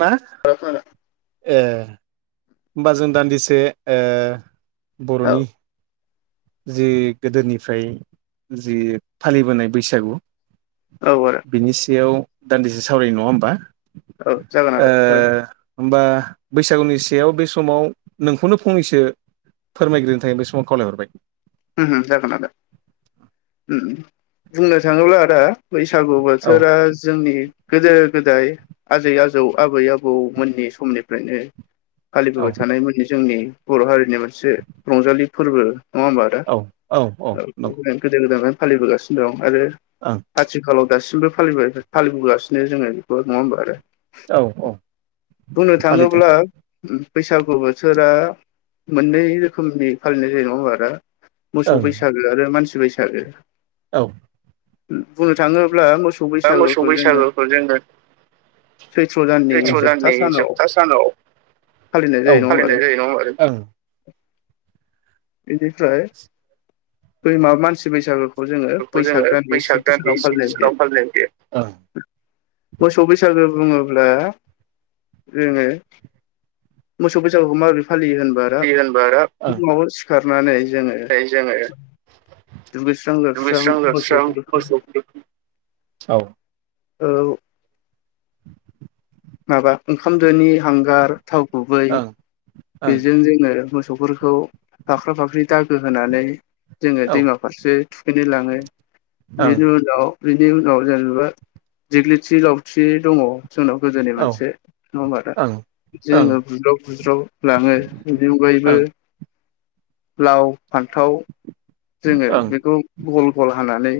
मा औ ए होमबा जों दान्दिसे बर'नि जि गोदोनिफ्राय जि फालिबोनाय बैसागु औ बिनि सायाव दान्दिसे सावरायनाय नङा होमबा? औ जागोन आदा सरि ओ होमबा बैसागुनि सेयाव बे समाव नोंखौनो फंनैसो फोरमायग्रोनो थाखाय बे समाव खावलायहरबाय उम उम जागोन आदा उम बुंनो थाङोब्ला आदा बैसागु औ बोथोरा जोंनि गोदो गोदाय आजै आजौ आबै आबौमोननि समनिफ्रायनो औ फालिबोबाय थानायमोननि जोंनि बर' हारिनि मोनसे रंजालि फोरबो नङा होमबा आदा औ। औ गोदो गोदायनिफ्रायनो फालिबोगासिनो दं आरो ओं आथिखालाव दासिमबो फालि फालिबोगासिनो जोङो बेखौ नङा होमबा आदा औ औ बुंनो फालिदों थाङोब्ला बैसागु बोथोरा मोननै रोखोमनि फालिनाय जायो नङा आदा मोसौ ओं बैसागो आरो मानसि बैसागो औ। बुंनो थाङोब्ला मोसौ बा मोसौ बैसागोखौ जोङो बैसागुखौ जोङो सैथ्र' दाननि सैथ्र' जोबथा दाननि सानाव जोबथा सानाव फालिनाय औ जायो नङा होमबा फालिनाय‌ जायो नङा होमबा बेनिफ्राय बै माबा मानसि बैसागु खौ जोङो फोरखौ जोङो बैसाग दाननि बैसाग सेथि दाननि सानाव सेथि फालिनो हायो फालिनाय जायो। मोसौ बैसागो बुङोब्ला जोङो मोसौ बैसागुखौ माबोरै फालियो होनबा आरो [unintelligible] ओं सिखारनानै जोङो दुगैस्रां जोबस्रां दुगैस्रां लोबस्रां मोसौखौ बे समाव मोसौ औ औ। माबा ओंखामदोनि हांगार थाव गुबै ओं ओं बेजों जोङो मोसौफोरखौ फाख्रा फाख्रि दागो होनानै जोङो औ ओं दैमा फारसे थुखैनो लाङो औ बेनि उनाव बिनि उनाव जेनेबा दिग्लिथि लावथि दङ जोंनाव गोदोनि मोनसे नङा होमबा आदा ओं बिदि जोङो ओं बुज्राव बुज्राव लाङो बिनि अनगायैबो ओं लाव फान्थाव जोङो ओं बेखौ गल गल हानानै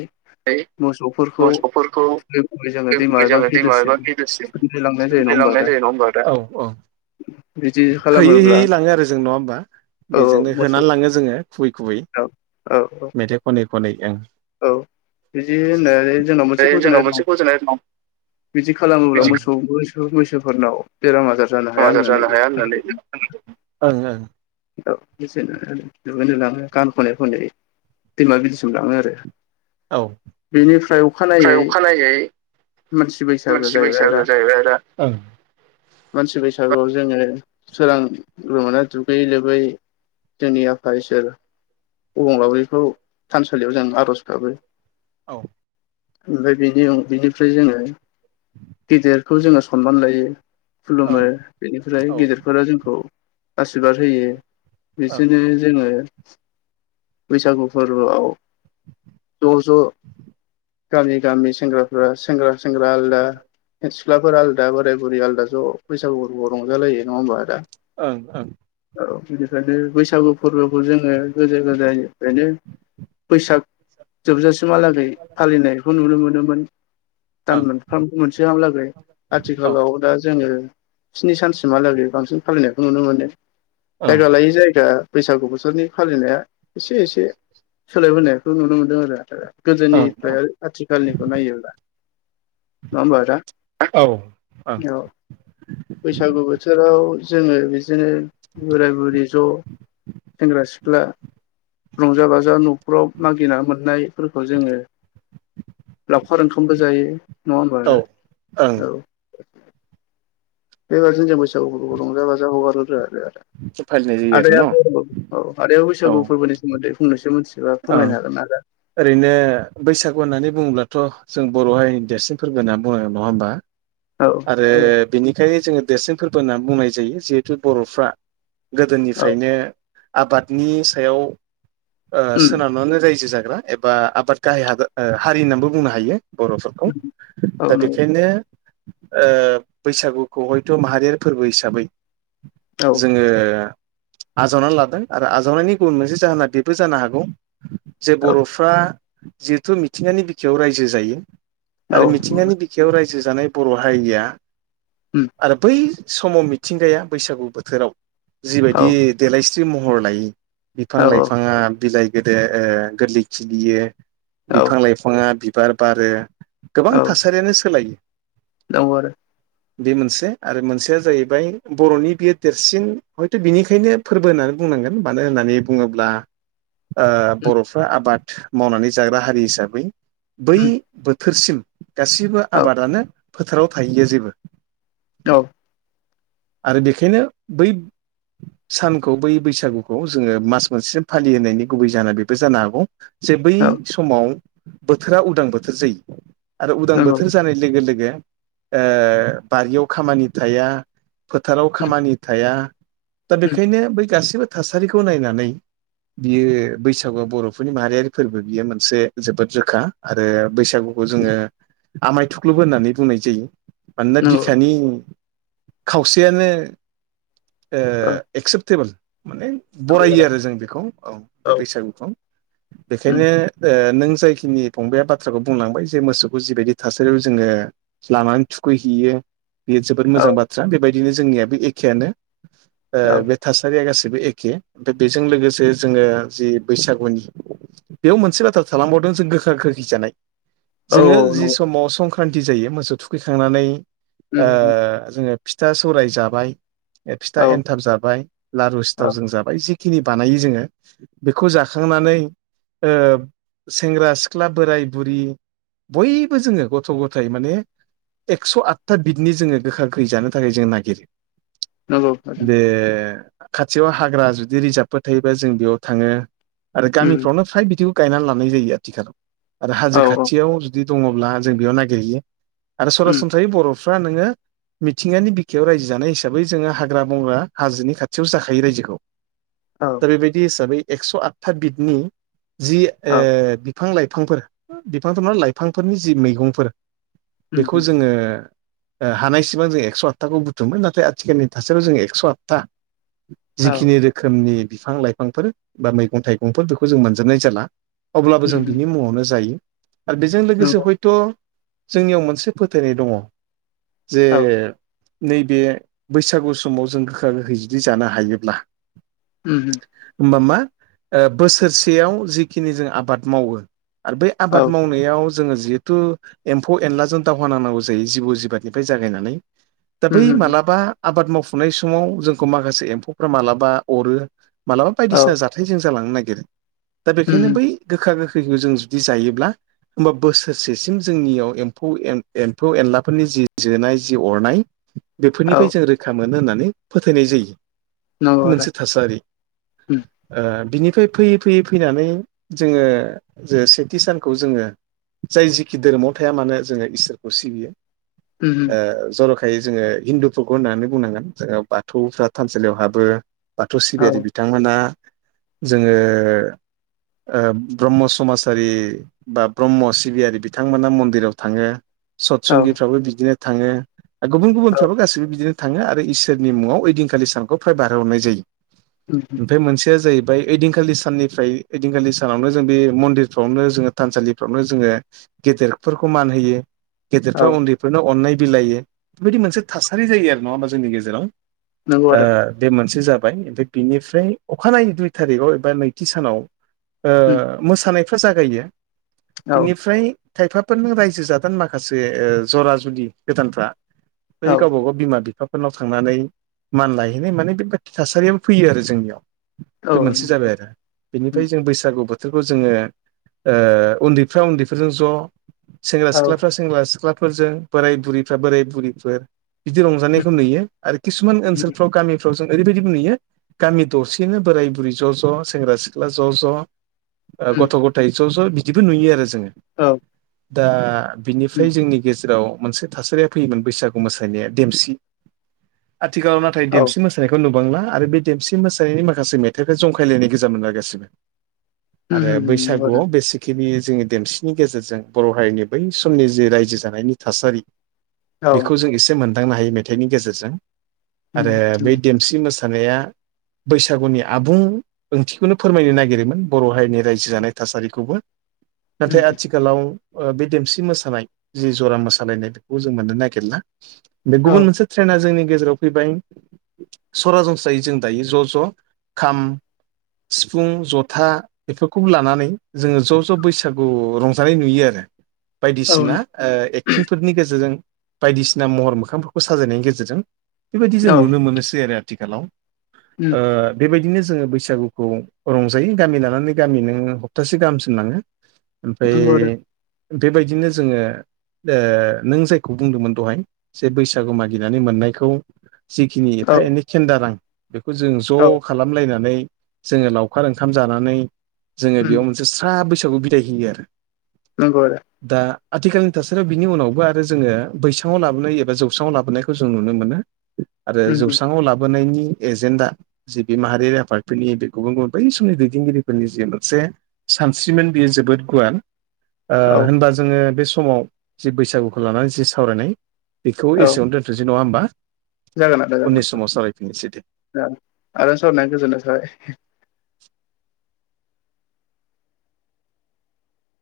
[unintelligible] मोसौफोरखौ मोसौफोरखौ खुबै खुबै जोङो बै दैमा गुबै एबा जोङो दैमा बिलोसिम एबा बिलोसिम थुखैनो लांनाय जायो नङा थुखैनो होमबा लांनाय आदा जायो नङा होमबा औ औ बिदि हैयै खालामोब्ला हैयै लाङो आरो जों नङा होमबा औ बेजोंनो मोसौ होनानै लाङो जोङो खुबै खुबै औ औ मेथाइ खनै खनै ओं औ बिदि होननाय जोंनाव मोनसे ओमफ्राय फोथायनाय जोंनाव दं मोनसे फोथायनाय दं बिदि खालामोब्ला बिदि मोसौखौ मैसोफोरनाव बेराम आजार जानो बेमार हाया आजार होननानै जानो हाया होननानै खोनादों ओं ओं औ बिदिनो गान खनै खनै दैमा बिलोसिम लाङो आरो औ बेनिफ्राय ओमफ्राय अखानायै अखानायै मानसि बैसागु जाहैबाय बैसागो आदा जाहैबाय आरो मानसि बैसागुआव जोङो सोरांग्रो मोना दुग गै लोबै जोंनि आफा इसोर अबंलावरिखौ थानसालियाव जों आर'जगाबो औ ओमफ्राय बिनि ओं बिनिफ्राय जोङो गेदेरखौ जोङो सनमान लायो औ खुलुमो बेनिफ्राय ओं गेदेरफोरा जोंखौ स्रिबाद होयो औ बिसिनो जोङो बैसागु फोरबोआव ज'ज' गामि गामि सेंग्राफ्रा सेंग्रा सेंग्रा आलदा सिख्लाफोर आलदा बोराय बुरि आलदा ज' बैसागुबो रंजालायो नङा हमबा दा ओं ओं औ बेनिखायनो बैसागु फोरबोखौ जोङो गोदो गोदायनिफ्रायनो बैसाग जोबजासिमहालागै फालिनायखौ नुनो मोनोमोन। दान ओं मोनफ्राम मोनसेहलागै औ आथिखालाव दा जोङो स्नि सानसिमहालागै बांसिन फालिनायखौ नुनो मोनो ओं जायगा लायै जायगा बैसागु बोथोरनि फालिनाया एसे एसे सोलायबोनायखौ नुनो मोनदों आरो दा। गोदोनिफ्राय औ आथिखालनिखौ नायोब्ला नङा होमबा आदा? ओं औ बैसागु बोथोराव जोङो बिदिनो बोराय बुरि ज' सेंग्रा सिख्ला रंजा बाजा न' ख्रब मागिना मोननायफोरखौ जोङो लावखार ओंखामबो जायो। नङाहोमबा औ आदा ओं औ। बेबादिनो जों बैसागुफोरखौ रंजा बाजा हगारो आरो आदा। फालिनाय जायो आरो न' औ आदायाथ औ आदायाव बैसागु ओं फोरबोनि सोमोन्दै बुंनोसो मिथि ओ फोरमायनो हागोन आदा? ओरैनो बैसागु होननानै बुङोब्लाथ जों बर' हारिनि देरसिन फोरबो होनना बुङो नङा होमबा? औ आरो बेनिखायनो जोङो देरसिन फोरबो होननानै बुंनाय जायो जिहेथु बर'फ्रा औ गोदोनिफ्रायनो आबादनि सायाव ओ उम सोनारनानै रायजो जाग्रा एबा आबाद गाहाय हादो हारि होननानैबो बुंनो हायो। बर'फोरखौ औ दा नंगौ बेखायनो ओ बैसागुखौ हयथ माहारियारि फोरबो हिसाबै औ जोङो आजावनानै लादों आरो आजावनायनि गुबुन मोनसे जाहोना बेबो जानो हागौ जे औ बर'फो रा जिहेथु मिथिंगानि बिखायाव रायजो जायो औ आरो मिथिंङानि बि खायाव रायजो जानाय बर' हारिया उम आरो बै समाव मिथिंगाया बैसागु बोथोराव औ जिबायदि देलायस्रि महर लायो बिफां औ लाइफाङा बिलाइ गोदो ओ गोरलै खिलियो औ बिफां लाइफां बिफाङा बिबार बारो गोबां थासारियानो सोलाय औ आरो बे मोनसे आरो मोनसेया जाहैबाय बर'नि बियो देरसिन हयथ बिनिखायनो फोरबो होननानै बुंनांगोन मानो होननानै बुङोब्ला ओ उम बर'फ्रा आबाद मावनानै जाग्रा हारि हिसाबै बै उम बोथोरसिम गासिबो औ आबादानो फोथाराव थाहैयो जेबो औ आरो बेखायनो बै सानखौ बै बैसागुखौ जोङो मास मोनसेम फालिहोनायनि गुबै जा बेबो जानो हागौ जे बै औ समाव बोथोरा उदां बोथोर जायो आरो उदां नंगौ बोथोर जानाय लोगो लोगो ओ बारियाव खामानि थाया फोथाराव उम खामानि थाया दा उम बेखायनो बै बे गासिबो थासारिखौ नायनानै बियो बैसागुआव बर'फोरनि माहारियारि फोरबो बियो मोनसे जोबोद रोखा आरो बैसागुखौ जोङो आमाय थुख्लबो होननानै बुंनाय जायो। मानोना नंगौ बिखानि खावसेयानो ओ औ एक्सेप्टेबोल माने बरायो खोनाबाय आरो जों बेखौ औ बे औ बैसागुखौ उम बेखायनो ओ नों जायखिनि फंबाया बाथ्राखौ बुंलांबाय जे मोसौखौ जिबायादि थासारिआव जोङो लांनानै‌ थुखै हैयो बेयो जोबोद औ मोजां बाथ्रा बेबायदिनो जोंनिआ बे एखेयानो ओ औ बे थासारिआ गासिबो एखे दा बेजों लोगोसे जोङो जि बैसागुनि बेआव मोनसे बाथ्रा थालांबावदों जों गोखा गोखै जानाय औ जोङो जि नंगौ समाव संक्रान्ति संक्रान्ति जायो मोसौ थुखैखांनानै उम ओ उम जोङो फिथा सौराय जाबाय ए फिथा औ एनथाब जाबाय लारु सिथाव जों जाबाय जिखिनि बानायो जोङो बेखौ जाखांनानै ओ सेंग्रा सिख्ला बोराय बुरि बयबो जोङो गथ' गथाइ माने एक्स' आतथा बिदनि जोङो गोखा गोखै जानो थाखाय जों नागिरो नंगौ नोंथां बे खाथिआव हाग्रा जुदि रिजार्भफोर थायोबा जों बेआव थाङो आरो उम गामिफ्रावनो फ्राय बिदिबो गायनानै लानाय जायो आथिखालाव आरो हाजो औ खाथिआव जु जुदि दङोब्ला जों बेयाव नागिरहैयो आरो उम सरासनस्रायै बर'फ्रा नोङो मिथिंगानि बिखायाव रायजो जानाय हिसाबै जोङो हाग्रा बंग्रा हाजोनि खाथिआवसो जाखायो रायजोखौ [inaudible] औ दा बेबादि हिसाबै एक्स' आतथा बिदनि जि औ ओ‌ बिफां लाइफांफोर बिफांथ' नङा लाइफांफोरनि जि मैगंफोर उम बेखौ उम जोङो हानाय सिबां जों एकस' आतथाखौ बुथुममो नाथाय आथिखालनि थासारि जों एक्स' आतथा औ जिखिनि रोखोमनि बिफां लाइफांफोर बा मैगं थाइगंफोर बेखौ जों मोनजोबनाय जाला अब्लाबो उम जों बिनि मुंआवनो जायो ओ बेजों लोगोसे नंगौ हयथ' थ' जोंनिआव मोनसे फोथायनाय दङ जे औ नैबे बैसागु समाव जों गोखा गोखै जुदि जानो हायोब्ला उम हो होमबा मा बोसोरसेआव जिखिनि जों आबाद मावो आर बे औ आबाद मावनायाव जोङो जिहेथु एम्फौ एनलाजों दावहा नांनांगौ जायो जिबौ जिबाथनिफ्राय जागायनानै दा उम बै मालाबा आबाद मावफुनाय समाव जोंखौ माखासे एम्फौफ्रा मालाबा अरो मालाबा औ बायदोसिना जाथाय जों जालांनो नागिरो दा उम बेखायनो बै गोखा गोखैखौ जों जुदि जायोब्ला होमबा बोसोरसेसिम जोंनिआव एमफौ एम्फौ एनलाफोरनि जि जोनाय जि अरनाय औ बेफोरनिफ्राय जों रोखा मोनो होननानै फोथायनाय जायो नंगौ बे आदा मोनसे थासारि उम ओ बिनिफ्राय फैयै फैयै फैनानै जोङो ओ जे सेथि सानखौ जोङो जाय जिखि धोरोमाव थाया मानो जोङो इसोरखौ सिबियो उम उम जर'खा खाय जोङो हिन्दुफोरखौ होन्नानै बुंनांगोन जोङो बाथौफ्रा थानसालिआव हाबो बाथौ औ सिबिआरि बिथां बिथांमोना जोङो ओ ब्रह्म समाजारि बा ब्रह्म सिबिआरि बिथांमोना मन्दिराव थाङो औ सतसंगिफ्राबो बिदिनो थाङो गुबुन औ गुबुनफ्राबो गासिबो बिदिनो थाङो आरो इसोरनि मुङाव ओइदिंखालि सानखौ फ्राय बारहोहरनाय जायो उम आमफ्राय मोनसेआ जाहैबाय आमफ्राय ओइदिखालि साननिफ्राय ओइखालि सानावनो जों बे मन्दिरफ्रावनो जोङो थानसालिफ्रावनो जोङो गेदेरफोरखौ मान होयो औ गेदेरफ्रा उन्दैफोरनो अननाय बिलाइायो बेबादि मोनसे थासारि जायो आरो नङा होमबा जोंनि गेजेराव नंगौ आदा ओ बे मोनसे जाबाय आमफ्राय बिनिफ्राय अखानायै दुइ थारिकाव एबा नैथि सानाव उम ओ मोसानायफ्रा जागायो औ बिनिफ्राय खायफाफोर न रायजो जादों माखासे जरा जुलि गोदानफ्रा बै औ गावबा गाव बिमा बिफाफोरनाव थांनानै मान लायहैनाय माने बेबायादि थासारियो फैयो आरो जोंनियाव। बे उम औ मोनसे उम जाबाय आरो। उम बेनिफ्राय जों बैसागु बोथोरखौ जोङो उन्दैफ्रा उन्दैफोरजों ज' सेंग्रा औ सिख्लाफ्रा सेंग्रा सिख्लाफोरजों बोराय बुरिफ्रा बोराय बुरैफोर बिदि रंजानायखौ नुयो आरो किसुमान उम ओनसोलफ्राव गामि जों ओैबायदि मोन नुयो गामि दसेनो बोराय बुरि ज' ज' सेंग्रा सिख्ला ज' ज' गथ' गथाय ज' ज' बिदिबो नुयो आरो जोङो। औ दा उम बिनिफ्राय जोंनि गेजेराव मोनसे थासारिया फैयोमोन बैसागु मोसानाया देमसि आथिखालाव नाथाय देमसि मोसा मोसानायखौ नुबांला आरो बे देमसि मोसानायनि माखासे मेथाइखौ जंखायलायनाय गोजाम मोनला गासिबो आरो नंगौ आदा बैसागुआव बेसे खिबि जोंनि देमसिनि गेजेरजों बर' हारिनि बै समनि जे रायजो जानायनि थासारि बेखौ औ जों एसे मोनदांनो हायो मेथाइनि गेजेरजों उम आरो उम बै देमसि मोसानाय बैसागुनि आबुं ओंथिखौनो फोरमायनो नागिरोमोन बर' हारिनि रायजो जानाय थासारिखौबो ना उम आथिखाल आथिखालाव बे देमसि मोसानाय जि जरा मोसालायनाय बेखौ जों मोननो नागिरला। बे गुबुन मोनसे ट्रेना जोंनि गेजेराव फैबाय सरासनस्रायै जों दायो ज' ज' खाम सिफुं जथा बेफोरखौ लानानै जोङो ज' ज' बैसागु रंजानाय नुयो आरो। औ बायदिसिना एक्टिंफोरनि गेजेरजों बायदिसिना महर मोखांफोरखौ साजायनायनि गेजेरजों बेबायदि जों औ नुनो मोनोसै आरो आथिखालाव उम बेबायदिनो जोङो बैसागुखौ रंजायो गामि लानानै गामि नों हप्तासे गाहामसिन लाङो नंगौ ओमफ्राय आदा बेबायदिनो जोङो नों जायखौ बुंदोंमोन दहाय जे बैसागु मागिनानै मोननायखौ जिखिनि औ एफा एनै खेन्दा रां बेखौ जों औ ज' खालामलायनानै जोङो लावखार ओंखाम जानानै जोङो उम बेयाव स्रा बैसागु बिदाय होयो आरो। नोंगौ आदा दा आथिखालनि थासारियाव बिनि उनावबो आरो जोङो बैसाङाव लाबोनाय एबा जौस्राङाव लाबोनायखौ जों नुनो मोनो। आरो उम उम जौस्राङाव लाबोनायनि एजेन्डा जि बे माहारियारि आफादफोरनि बे गुबुन गुबुन बै समनि दैदेनगिरिफोरनि जि मोनसे सानस्रिमोन बियो जोबोद गुवार औ होनबा जोङो बे समाव जि बैसागुखौ लानानै जि सावरायनाय बेखौ औ एसेयावनो दोन थसै नङा होनोमबा? जागोन आदा जागोन दे आदा आदा सरनायनि गोजोन्नाय थाबाय।